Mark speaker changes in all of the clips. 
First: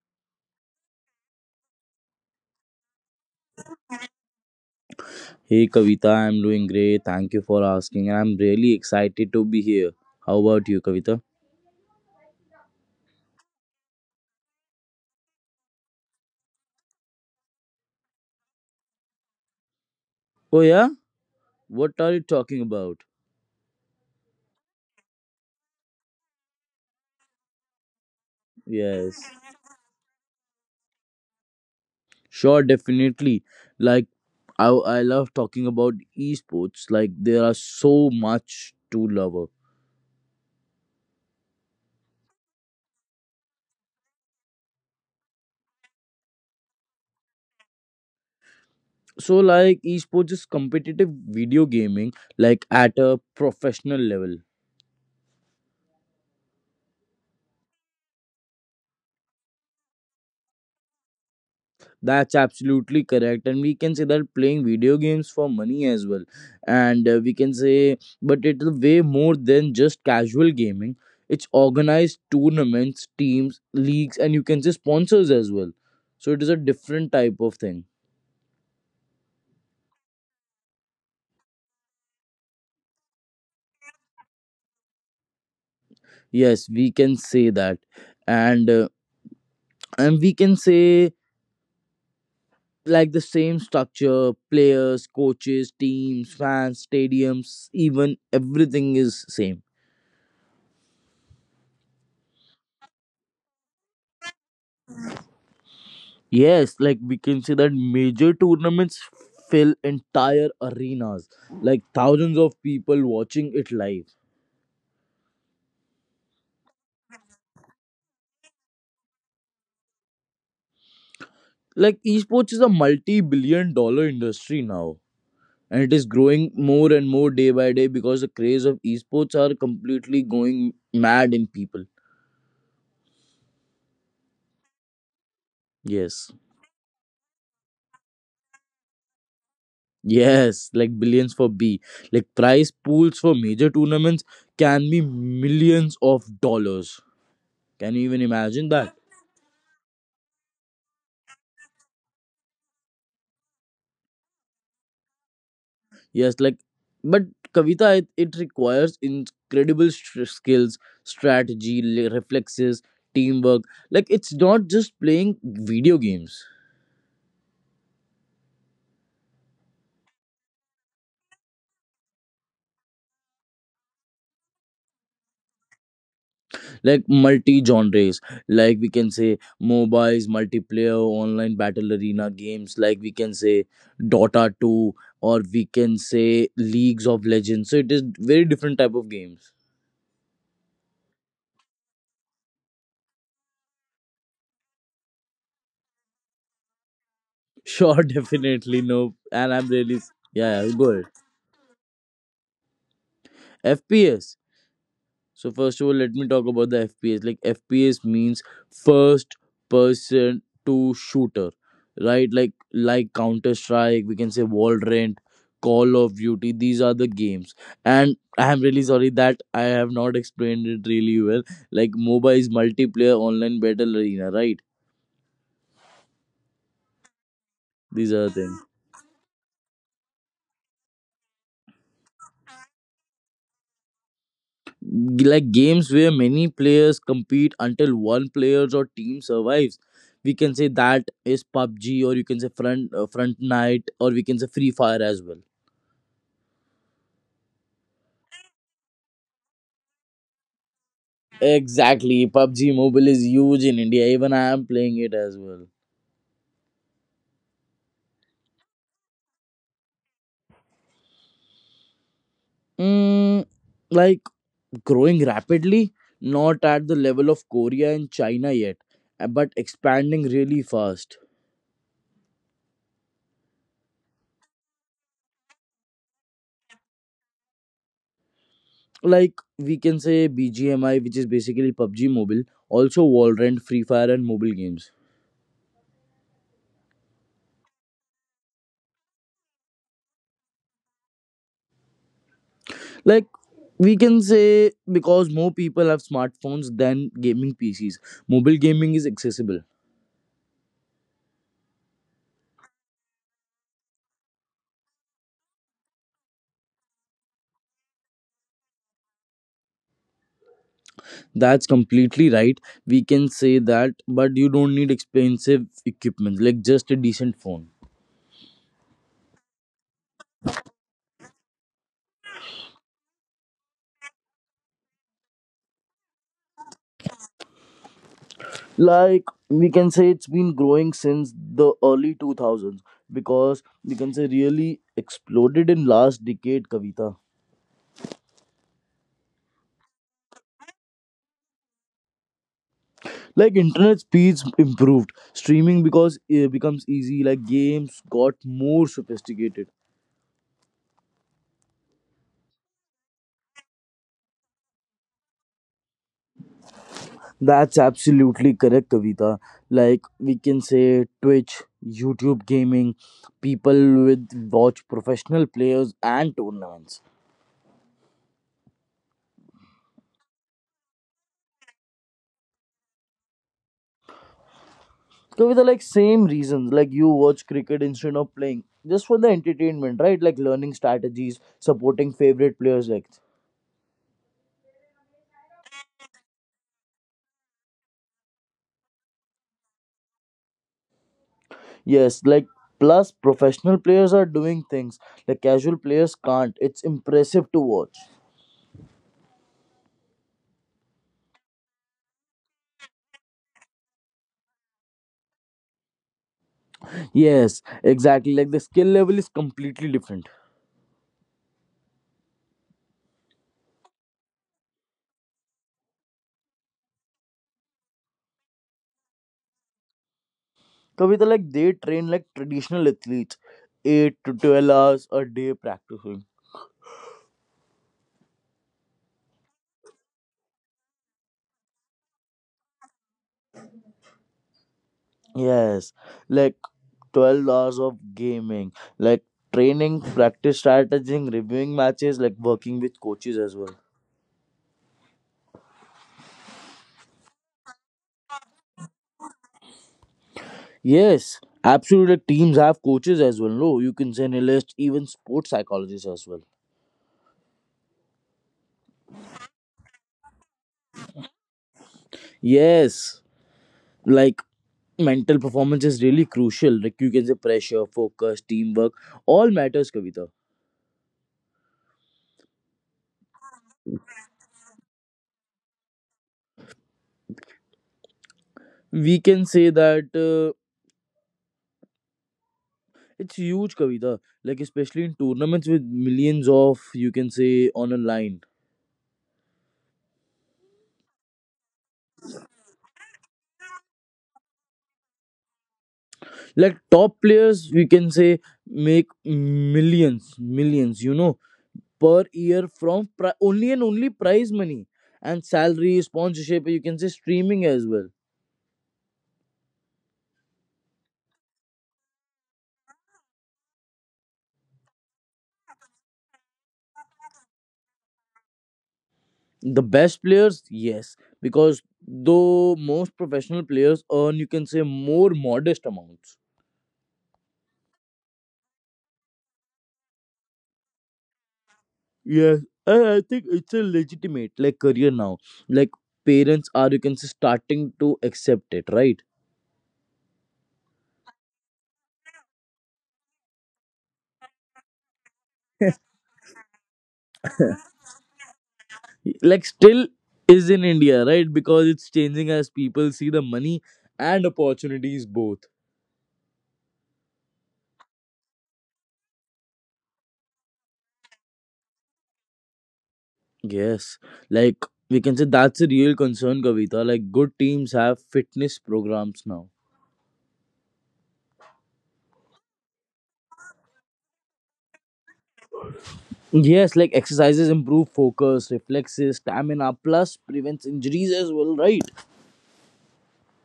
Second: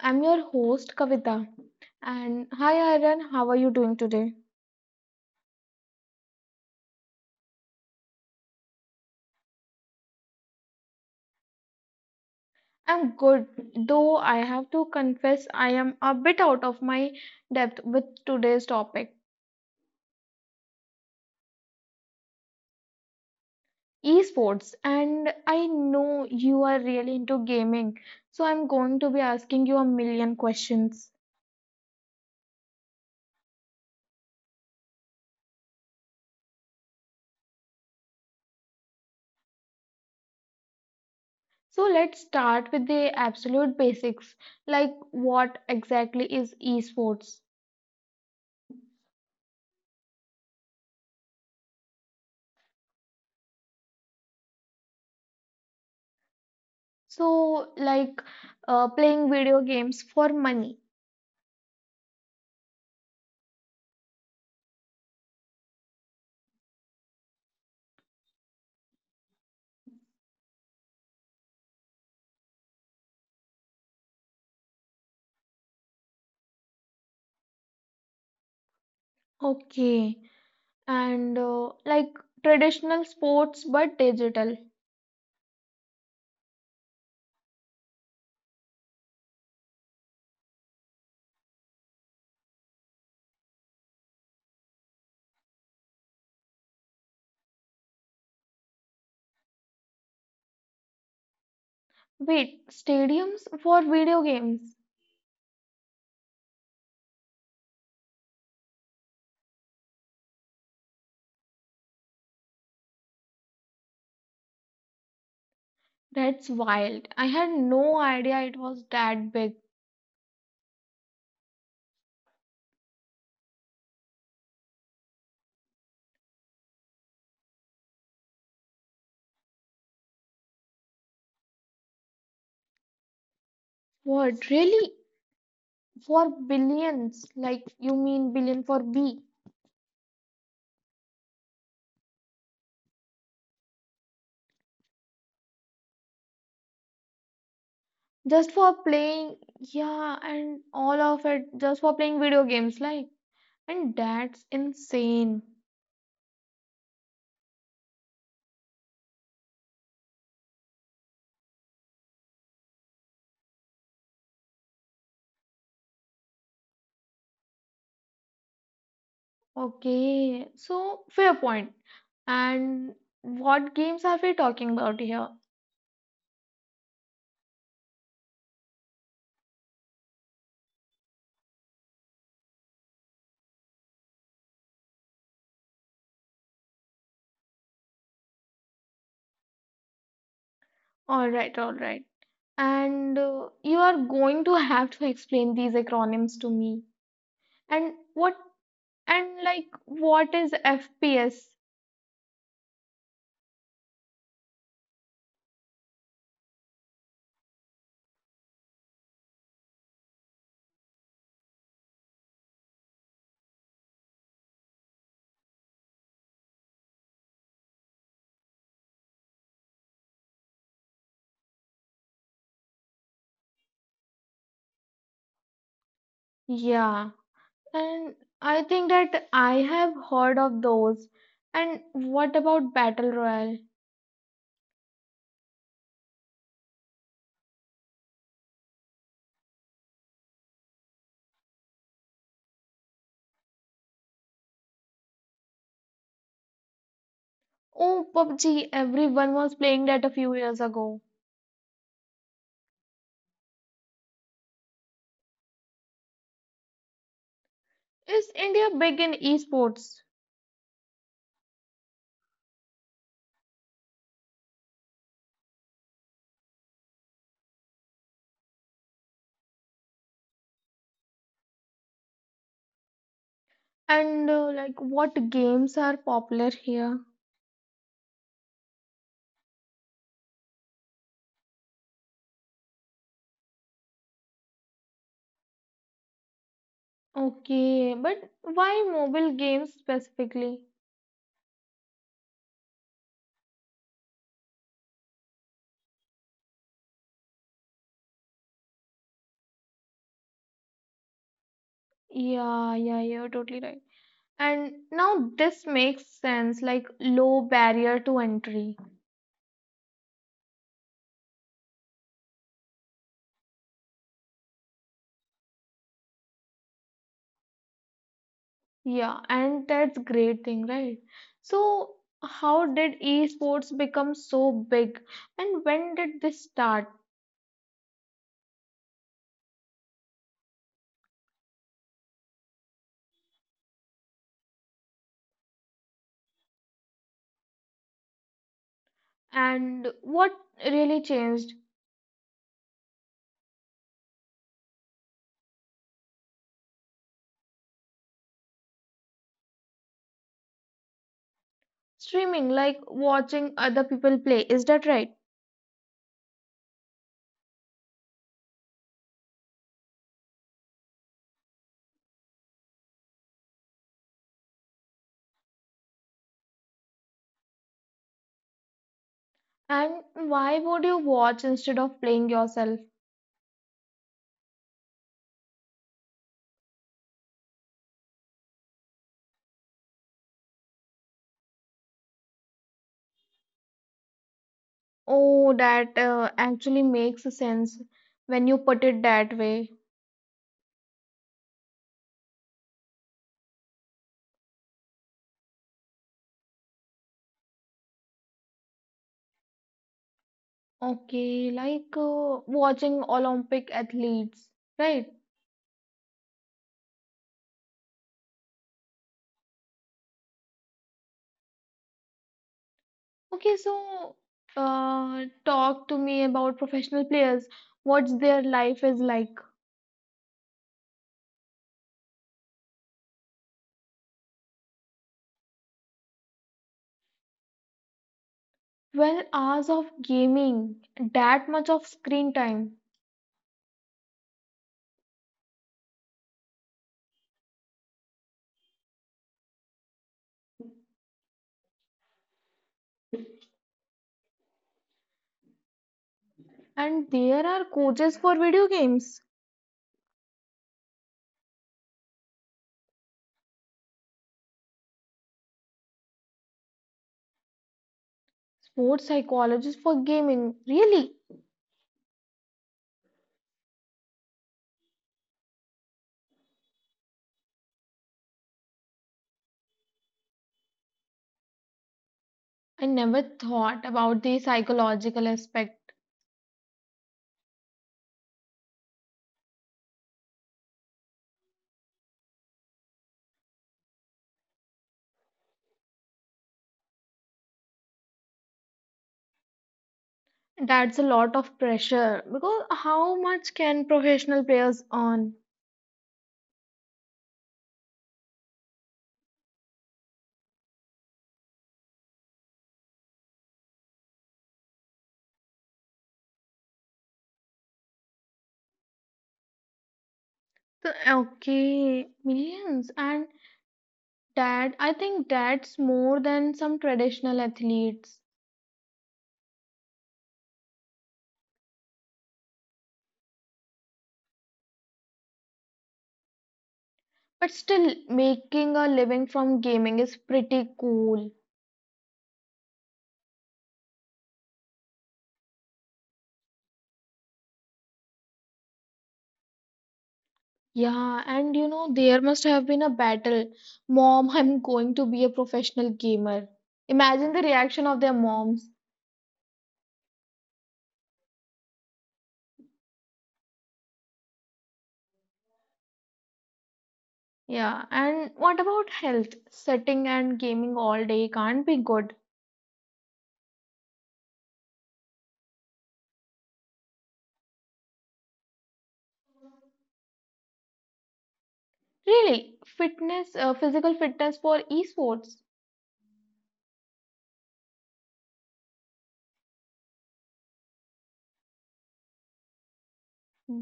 Speaker 1: I'm your host, Kavita. And hi, Aaron, how are you doing today?
Speaker 2: Hey Kavita, I'm doing great. Thank you for asking. I'm really excited to be here. How about you, Kavita?
Speaker 1: I'm good, though I have to confess I am a bit out of my depth with today's topic,
Speaker 2: Oh, yeah? What are you talking about?
Speaker 1: esports. And I know you are really into gaming, so I'm going to
Speaker 2: Yes.
Speaker 1: be asking you a million questions.
Speaker 2: Sure, definitely. Like, I, I love talking about esports. Like, there are so much to love.
Speaker 1: So let's start with the absolute basics, like what exactly is esports?
Speaker 2: So, like, esports is competitive video gaming, like, at a professional level.
Speaker 1: So, playing video games for money.
Speaker 2: That's absolutely correct. And we can say that playing video games for money as well. And we can say, but it's way more than just casual gaming. It's organized tournaments, teams, leagues, and you can say sponsors as well. So it is a different type of thing.
Speaker 1: Okay. And like traditional sports but digital.
Speaker 2: Yes, we can say that. And uh, and we can say like the same structure, players, coaches, teams, fans, stadiums, even everything is same.
Speaker 1: Wait, stadiums for video games?
Speaker 2: Yes, like we can say that major tournaments fill entire arenas, like thousands of people watching it live.
Speaker 1: That's wild. I had no idea it was that big.
Speaker 2: Like esports is a multi billion dollar industry now, and it is growing more and more day by day because the craze of esports are completely going mad in people.
Speaker 1: What, really? For
Speaker 2: Yes.
Speaker 1: billions? Like, you mean billion for B?
Speaker 2: Yes, like billions for B. Like prize pools for major tournaments can be millions of dollars. Can you even
Speaker 1: Just
Speaker 2: imagine
Speaker 1: for
Speaker 2: that?
Speaker 1: playing, yeah, and all of it just for playing video games, like, and that's insane.
Speaker 2: Yes, like, but Kavita, it requires incredible skills, strategy, reflexes, teamwork. Like, it's not just playing video games,
Speaker 1: Okay, so fair point. And what games are we talking about here?
Speaker 2: like multi genres, like we can say mobiles, multiplayer, online battle arena games, like we can say Dota 2, or we can say Leagues of Legends. So, it is very different type of games.
Speaker 1: All right, all right. And You are going to have to explain these acronyms to me. And
Speaker 2: Sure,
Speaker 1: what
Speaker 2: definitely, no.
Speaker 1: and
Speaker 2: And
Speaker 1: like
Speaker 2: I'm really,
Speaker 1: what is
Speaker 2: yeah, yeah, good.
Speaker 1: FPS?
Speaker 2: FPS. So first of all, let me talk about the FPS. Like FPS means first person to shooter, right? Like Counter Strike, we can say Valorant, Call of Duty. These are the games. And I am really sorry that I have not explained it really well. Like MOBA is multiplayer online battle arena, right?
Speaker 1: Yeah.
Speaker 2: These
Speaker 1: And
Speaker 2: are the things.
Speaker 1: I think that I have heard of those. And what about Battle Royale?
Speaker 2: Like games where many players compete until one players or team survives, we can say that is pubg, or you can say front night, or we can say free fire as well.
Speaker 1: Oh, PUBG, everyone was playing that a few years ago.
Speaker 2: Exactly, pubg mobile is huge in india, even I am playing it as well.
Speaker 1: Is India big in esports?
Speaker 2: mm, like growing rapidly, not at the level of korea and china yet, but expanding really fast.
Speaker 1: And Like what games are popular here?
Speaker 2: Like we can say bgmi, which is basically pubg mobile, also valorant free fire and mobile games.
Speaker 1: Okay, but why mobile games specifically?
Speaker 2: Like we can say because more people have smartphones than gaming PCs. Mobile gaming is accessible.
Speaker 1: Yeah, yeah, you're totally right. And now this makes sense, like low barrier to entry.
Speaker 2: That's completely right. We can say that, but you don't need expensive equipment, like just a decent phone.
Speaker 1: Yeah, and that's great thing, right? So how did esports become so big? And when did this start?
Speaker 2: Like we can say it's been growing since the early 2000s, because we can say really exploded in last decade, kavita.
Speaker 1: And what really changed?
Speaker 2: Like internet speeds improved streaming because it becomes easy, like games got more sophisticated.
Speaker 1: Streaming, like watching other people play, is that right?
Speaker 2: That's absolutely correct, Kavita. Like we can say Twitch, YouTube gaming, people with watch professional players and tournaments.
Speaker 1: And why would you watch instead of playing yourself?
Speaker 2: Kavita, like same reasons, like you watch cricket instead of playing, just for the entertainment, right? Like learning strategies, supporting favorite players, like
Speaker 1: Oh, that actually makes sense when you put it that way.
Speaker 2: yes, like plus professional players are doing things like casual players can't. It's impressive to watch.
Speaker 1: Okay, like watching Olympic athletes, right?
Speaker 2: Yes, exactly. Like the skill level is completely different.
Speaker 1: Okay, so talk to me about professional players. What's their life is like?
Speaker 2: Kavita, like they train like traditional athletes, 8 to 12 hours a day practicing.
Speaker 1: 12 hours of gaming, that much of screen time.
Speaker 2: Yes, like 12 hours of gaming, like training, practice, strategizing, reviewing matches, like working with coaches as well.
Speaker 1: And there are coaches for video games,
Speaker 2: Yes, absolutely. Like, teams have coaches as well. No, you can send a list, even sports psychologists as well.
Speaker 1: sports psychologists for gaming. Really?
Speaker 2: Yes, like mental performance is really crucial. Like you can say pressure, focus, teamwork, all matters, Kavita.
Speaker 1: I never thought about the psychological aspect.
Speaker 2: We can say that. It's huge, Kavita. Like especially in tournaments with millions of you can say on a line.
Speaker 1: That's a lot of pressure because how much can professional players earn?
Speaker 2: Like top players, we can say make millions, millions, you know, per year from only and only prize money and salary, sponsorship. You can say streaming as well.
Speaker 1: So, okay, millions. And that, I think that's more than some traditional athletes.
Speaker 2: The best players, yes, because though most professional players earn you can say more modest amounts.
Speaker 1: But still, making a living from gaming is pretty cool.
Speaker 2: Yes, I think it's a legitimate like career now. Like parents are you can say starting to accept it, right?
Speaker 1: Yeah, and you know, there must have been a battle. Mom, I'm going to be a professional gamer. Imagine the reaction of their moms.
Speaker 2: Like still is in India, right? Because it's changing as people see the money and opportunities both.
Speaker 1: Yeah, and what about health? Sitting and gaming all day can't be good.
Speaker 2: Yes, like we can say that's a real concern, Kavita. Like good teams have fitness programs now.
Speaker 1: Really, fitness, physical fitness for esports.
Speaker 2: Yes, like exercises improve focus, reflexes, stamina, plus prevents injuries as well, right?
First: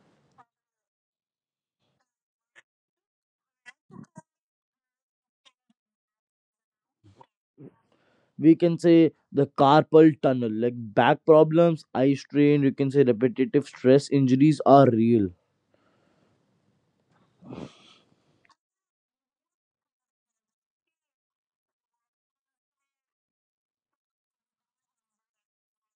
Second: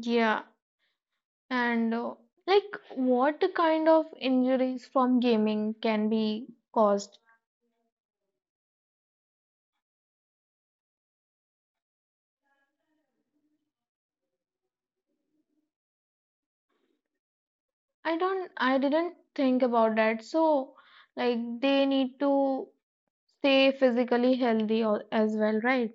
Speaker 1: Yeah, and like what kind of injuries from gaming can be caused?
Speaker 2: We can say the carpal tunnel, like back problems, eye strain, you can say repetitive stress injuries are real.
Speaker 1: I didn't think about that. So, like they need to stay physically healthy as well, right?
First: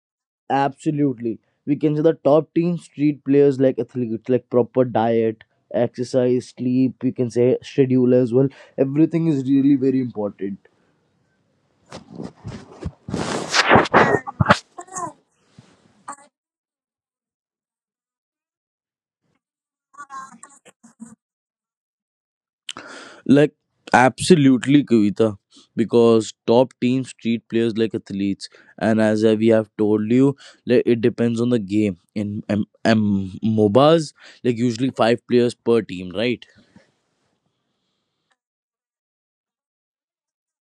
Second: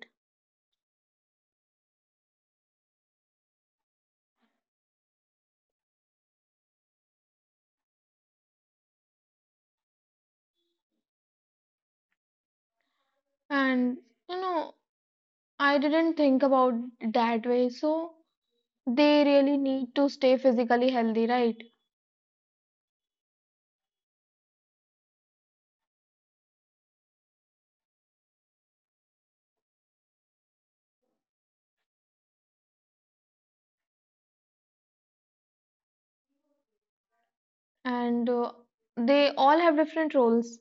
Speaker 2: Absolutely, we can say the top team street players like athletes, like proper diet, exercise, sleep, we can say schedule as well. Everything is really very important.
Speaker 1: And you know, I didn't think about that way. So, they really need to stay physically healthy, right?
Speaker 2: Like absolutely, Kavita, because top teams treat players like athletes, and as we have told you, like it depends on the game. In M- MOBAs, like usually five players per team, right?
Speaker 1: And they all have different roles.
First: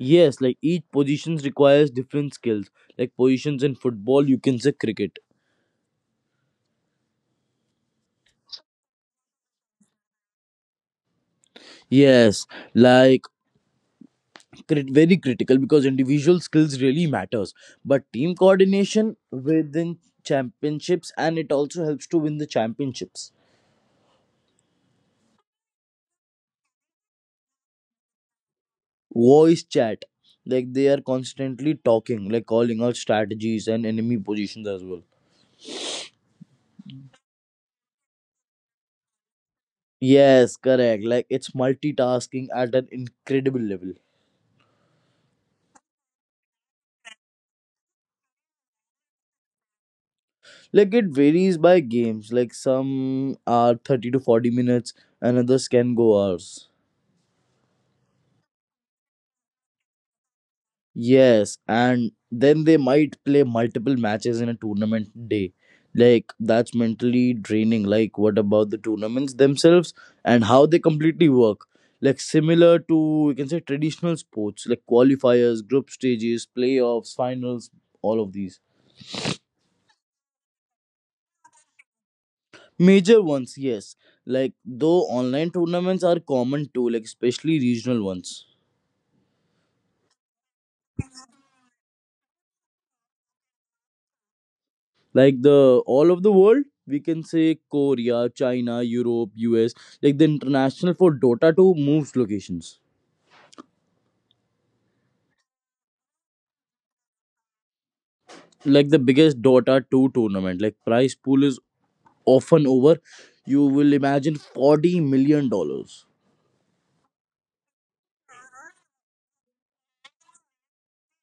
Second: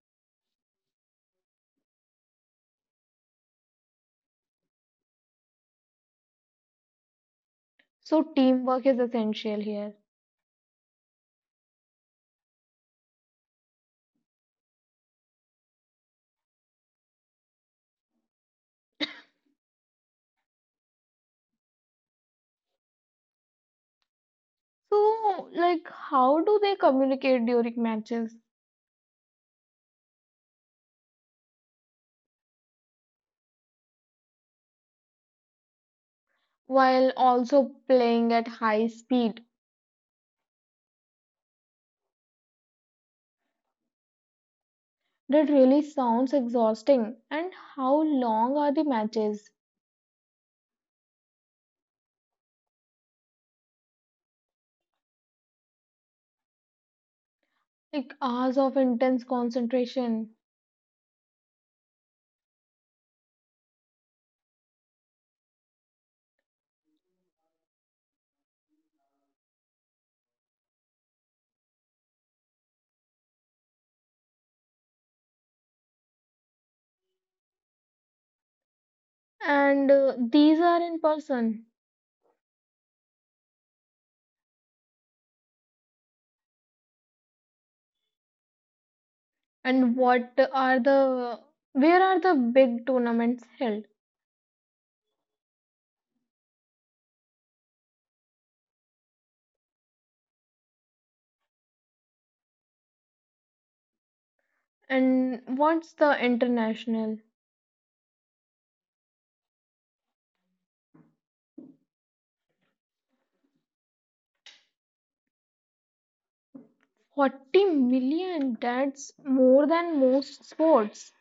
Speaker 2: Yes, like each positions requires different skills. Like positions in football, you can say cricket.
Speaker 1: So teamwork is essential here.
Speaker 2: Yes, like very critical because individual skills really matters, but team coordination within championships and it also helps to win the championships.
Speaker 1: So, like, how do they communicate during matches
Speaker 2: Voice chat, like they are constantly talking, like calling out strategies and enemy positions as well.
Speaker 1: while also playing at high speed?
Speaker 2: Yes, correct, like it's multitasking at an incredible level.
Speaker 1: That really sounds exhausting. And how long are the matches?
Speaker 2: Like it varies by games, like some are 30 to 40 minutes and others can go hours.
Speaker 1: Like hours of intense concentration.
Speaker 2: Yes, and then they might play multiple matches in a tournament day. Like that's mentally draining. Like what about the tournaments themselves and how they completely work? Like similar to you can say traditional sports, like qualifiers, group stages, playoffs, finals, all of these.
Speaker 1: And These are in person.
Speaker 2: Major ones, yes. Like though online tournaments are common too, like especially regional ones.
Speaker 1: And where are the big tournaments held?
Speaker 2: Like the all of the world, we can say korea china europe us, like the international for dota 2 moves locations.
Speaker 1: And what's the international?
Speaker 2: Like the biggest dota 2 tournament, like prize pool is often over you will imagine $40 million.
Speaker 1: 40 million, that's more than most sports.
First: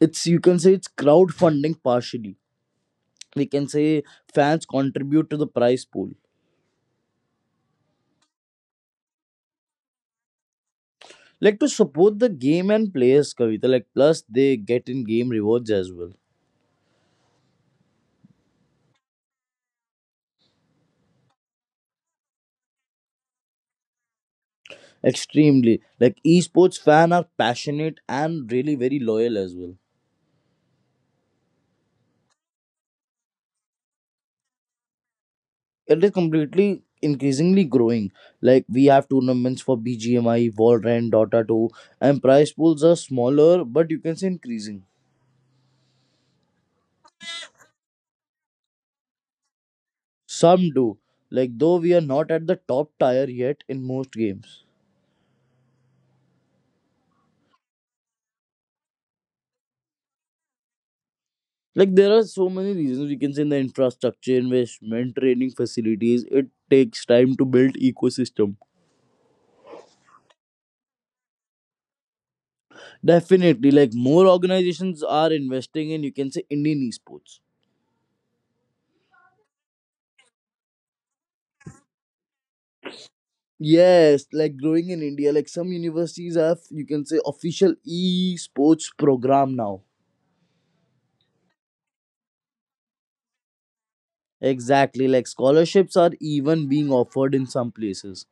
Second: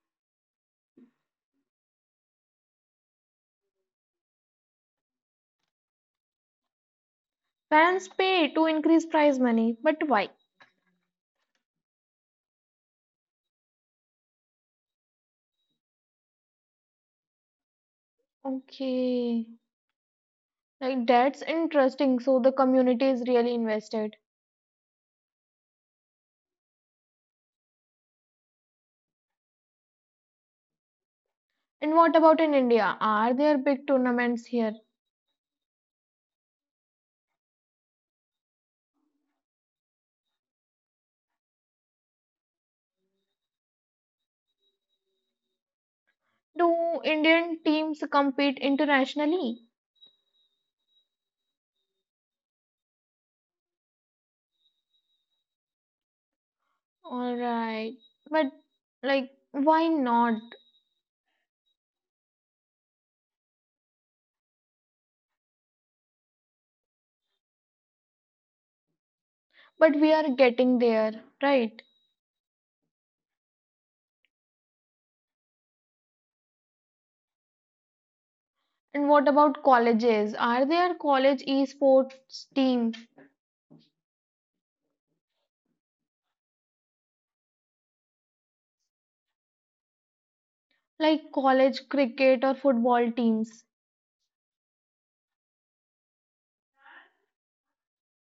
Speaker 2: It's you can say it's crowdfunding partially, we can say fans contribute to the prize pool.
Speaker 1: Fans pay to increase prize money, but why?
Speaker 2: Like to support the game and players, kavita, like plus they get in game rewards as well.
Speaker 1: Okay, like that's interesting. So the community is really invested.
Speaker 2: Extremely. Like esports fan are passionate and really very loyal as well.
Speaker 1: And what about in India? Are there big tournaments here?
Speaker 2: It is completely increasingly growing. Like we have tournaments for BGMI, Valorant, Dota 2, and prize pools are smaller, but you can say increasing.
Speaker 1: Do Indian teams compete internationally?
Speaker 2: Some do. Like though we are not at the top tier yet in most games.
Speaker 1: All right, but like why not?
Speaker 2: Like there are so many reasons we can say in the infrastructure investment, training facilities, it takes time to build ecosystem.
Speaker 1: But we are getting there, right?
Speaker 2: Definitely, like more organizations are investing in, you can say, Indian esports.
Speaker 1: And what about colleges? Are there college esports team
Speaker 2: Yes, like growing in India, like some universities have, you can say, official esports program now.
Speaker 1: like college cricket or football teams?
Speaker 2: Exactly, like scholarships are even being offered in some places.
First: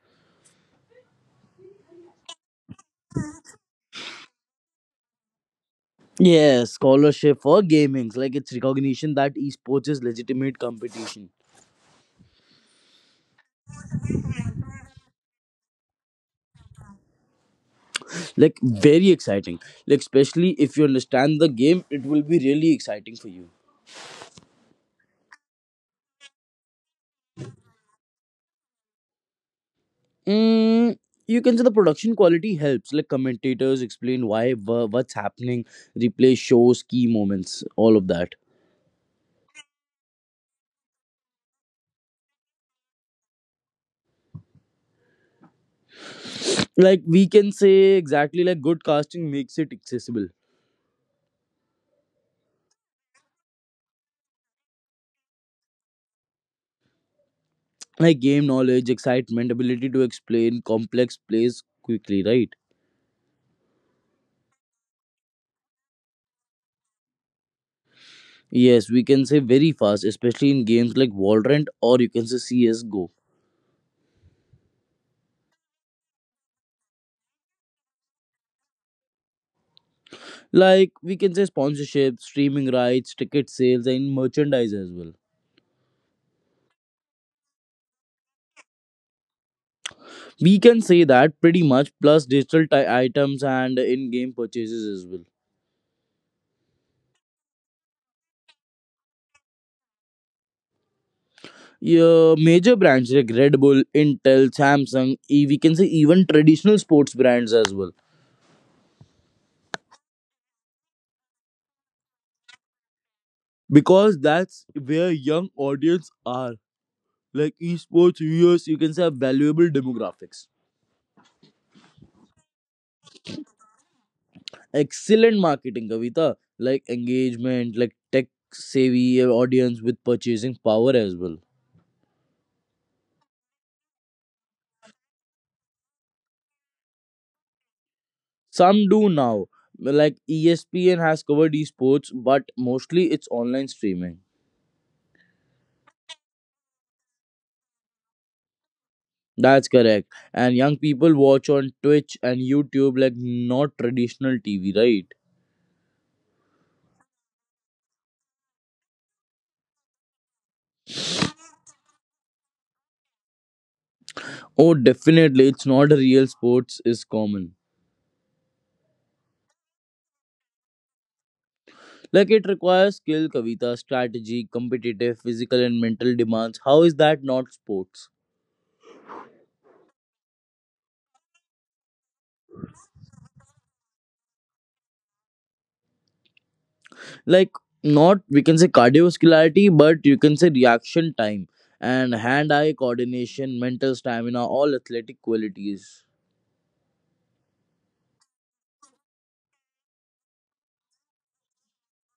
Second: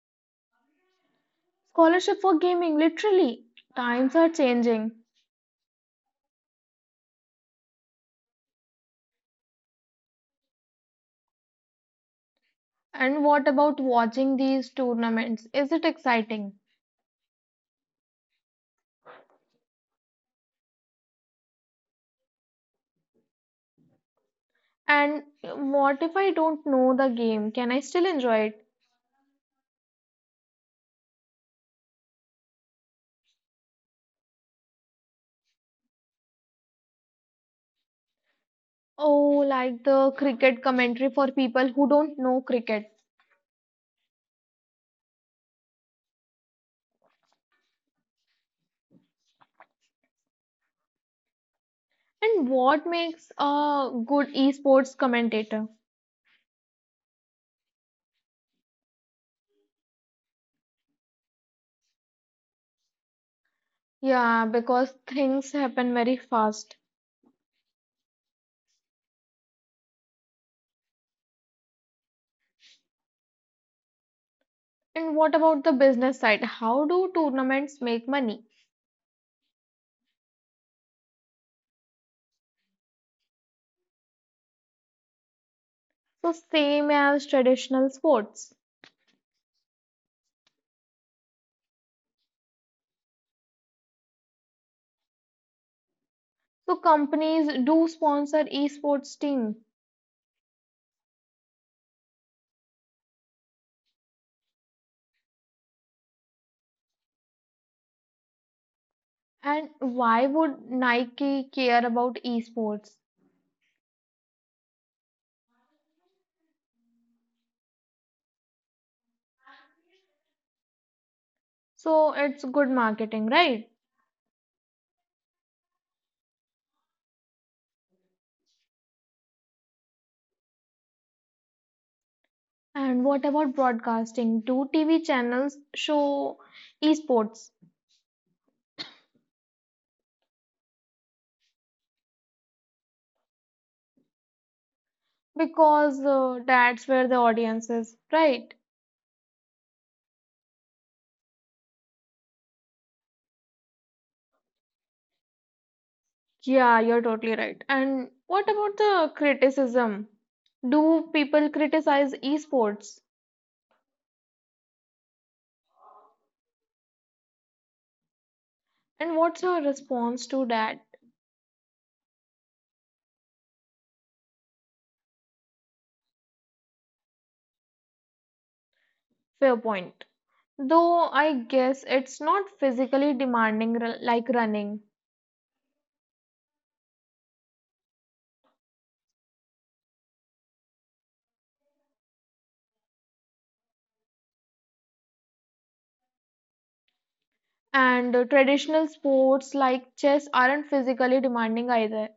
Speaker 1: Scholarship for gaming, literally. Times are changing.
Speaker 2: Yes, scholarship for gamings, like it's recognition that esports is legitimate competition.
Speaker 1: And what about watching these tournaments? Is it exciting?
Speaker 2: Like very exciting. Like especially if you understand the game, it will be really exciting for you.
Speaker 1: And what if I don't know the game? Can I still enjoy it?
Speaker 2: Mm, you can say the production quality helps. Like commentators explain why, what's happening, replay shows, key moments, all of that.
Speaker 1: Oh, like the cricket commentary for people who don't know cricket.
Speaker 2: Like we can say exactly, like good casting makes it accessible.
Speaker 1: And what makes a good esports commentator?
Speaker 2: Like game knowledge, excitement, ability to explain complex plays quickly, right?
Speaker 1: Yeah, because things happen very fast.
Speaker 2: Yes, we can say very fast, especially in games like Valorant or you can say CS:GO.
Speaker 1: And what about the business side? How do tournaments make money?
Speaker 2: Like we can say sponsorship, streaming rights, ticket sales, and merchandise as well.
Speaker 1: So, same as traditional sports.
Speaker 2: We can say that pretty much, plus digital items and in game purchases as well.
Speaker 1: So, companies do sponsor esports team.
Speaker 2: Yeah, major brands like Red Bull, Intel, Samsung, we can say even traditional sports brands as well.
Speaker 1: And why would Nike care about esports?
Speaker 2: Because that's where young audience are. Like esports viewers, you can say are valuable demographics.
Speaker 1: So, it's good marketing, right?
Speaker 2: Excellent marketing, Kavita. Like engagement, like tech savvy audience with purchasing power as well.
Speaker 1: And what about broadcasting? Do TV channels show esports?
Speaker 2: Some do now, like ESPN has covered esports, but mostly it's online streaming.
Speaker 1: Because that's where the audience is, right?
Speaker 2: That's correct. And young people watch on Twitch and YouTube, like not traditional TV, right?
Speaker 1: Yeah, you're totally right. And what about the criticism? Do people criticize esports?
Speaker 2: Oh, definitely, it's not a real sports is common.
Speaker 1: And what's your response to that?
Speaker 2: Like it requires skill, Kavita, strategy, competitive, physical and mental demands. How is that not sports?
Speaker 1: Fair point. Though I guess it's not physically demanding, like running,
Speaker 2: Like not we can say cardiovascularity, but you can say reaction time and hand eye coordination, mental stamina, all athletic qualities.
Speaker 1: and traditional sports like chess aren't physically demanding either.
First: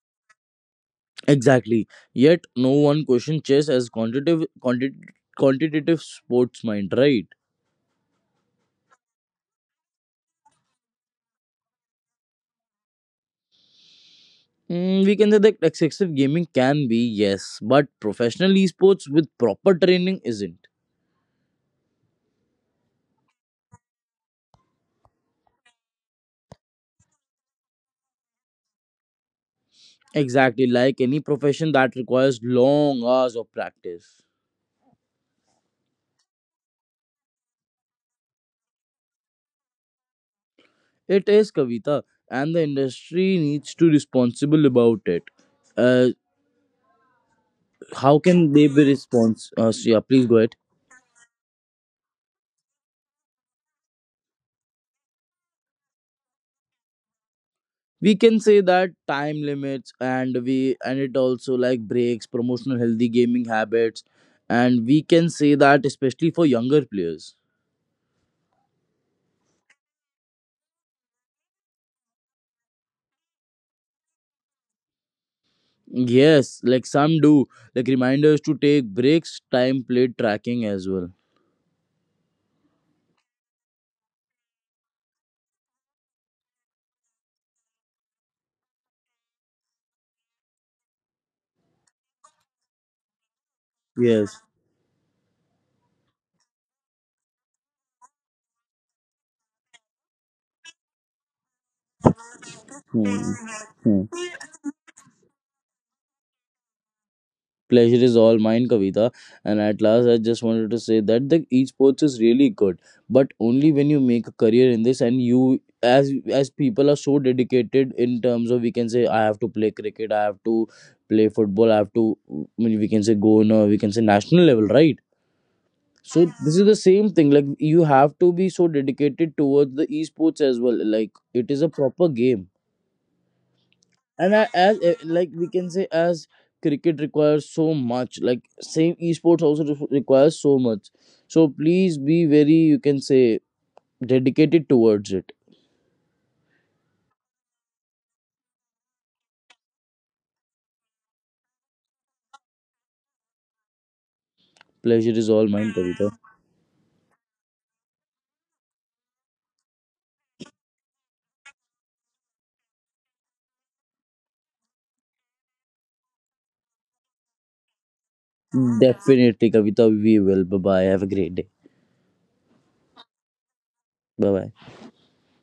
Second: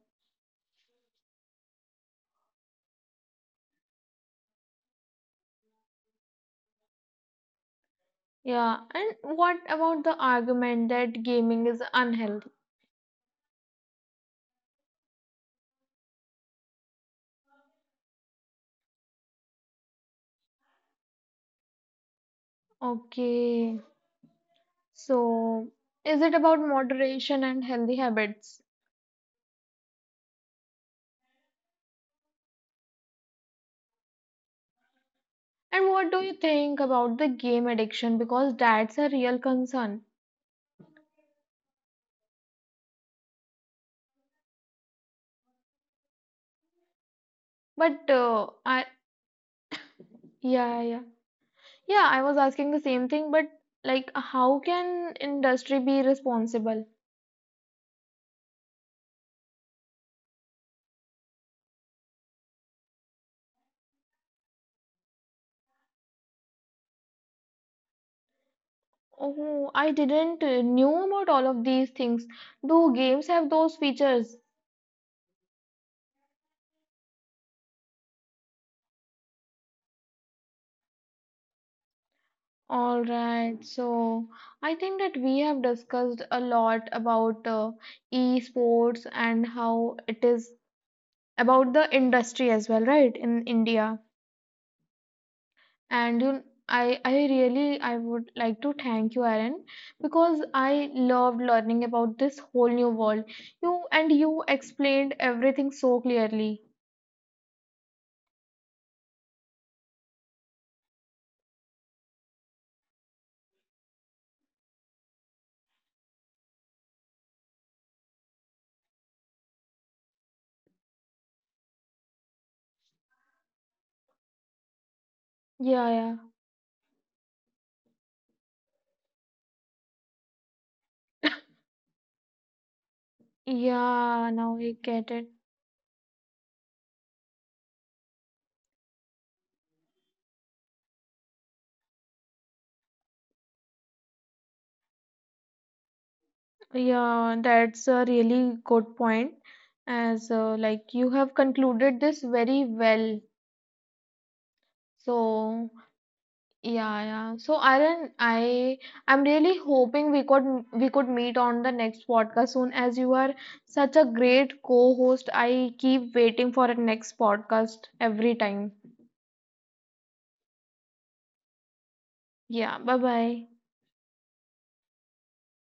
Speaker 2: Exactly, yet no one questions chess as quantitative sports mind, right?
Speaker 1: Yeah, and what about the argument that gaming is unhealthy?
Speaker 2: We can say that excessive gaming can be, yes, but professional esports with proper training isn't.
Speaker 1: Okay, so is it about moderation and healthy habits?
Speaker 2: Exactly, like any profession that requires long hours of practice.
Speaker 1: And what do you think about the game addiction? Because that's a real concern.
Speaker 2: It is Kavita, and the industry needs to responsible about it. Uh,
Speaker 1: But
Speaker 2: how can they
Speaker 1: I
Speaker 2: be response? So yeah, please go ahead.
Speaker 1: yeah yeah yeah I was asking the same thing. But like, how can industry be responsible?
Speaker 2: We can say that time limits and we and it also like breaks, promotional healthy gaming habits, and we can say that especially for younger players.
Speaker 1: Oh, I didn't knew about all of these things. Do games have those features?
Speaker 2: Yes, like some do, like reminders to take breaks, time played tracking as well.
Speaker 1: All right. So I think that we have discussed a lot about esports and how it is about the industry as well, right? In India.
Speaker 2: Yes.
Speaker 1: and you I really I would like to thank you, Aaron, because I loved learning about this whole new
Speaker 2: Hmm.
Speaker 1: world.
Speaker 2: Hmm.
Speaker 1: You explained everything so clearly.
Speaker 2: Pleasure is all mine, Kavita. And at last, I just wanted to say that the esports is really good, but only when you make a career in this and you as people are so dedicated in terms of we can say I have to play cricket, I have to play football, I have to I mean, we can say go on a we can say national level, right?
Speaker 1: Yeah, yeah.
Speaker 2: So this is the same thing. Like you have to be so dedicated towards the esports as well. Like it is a proper game
Speaker 1: Yeah,
Speaker 2: and
Speaker 1: now I
Speaker 2: as
Speaker 1: get it.
Speaker 2: like we can say as cricket requires so much, like same esports also requires so much, so please be very you can say dedicated towards it.
Speaker 1: Yeah, that's a really good point as like you have concluded this very well.
Speaker 2: Pleasure is all
Speaker 1: So
Speaker 2: mine, kavita.
Speaker 1: yeah, yeah. So Aaron, I'm really hoping we could meet on the next podcast soon as you are such a great co-host. I keep waiting for the next podcast every time.
Speaker 2: Definitely, kavita, we will bye bye, have a great day.
Speaker 1: Yeah, bye bye.
Speaker 2: Bye bye.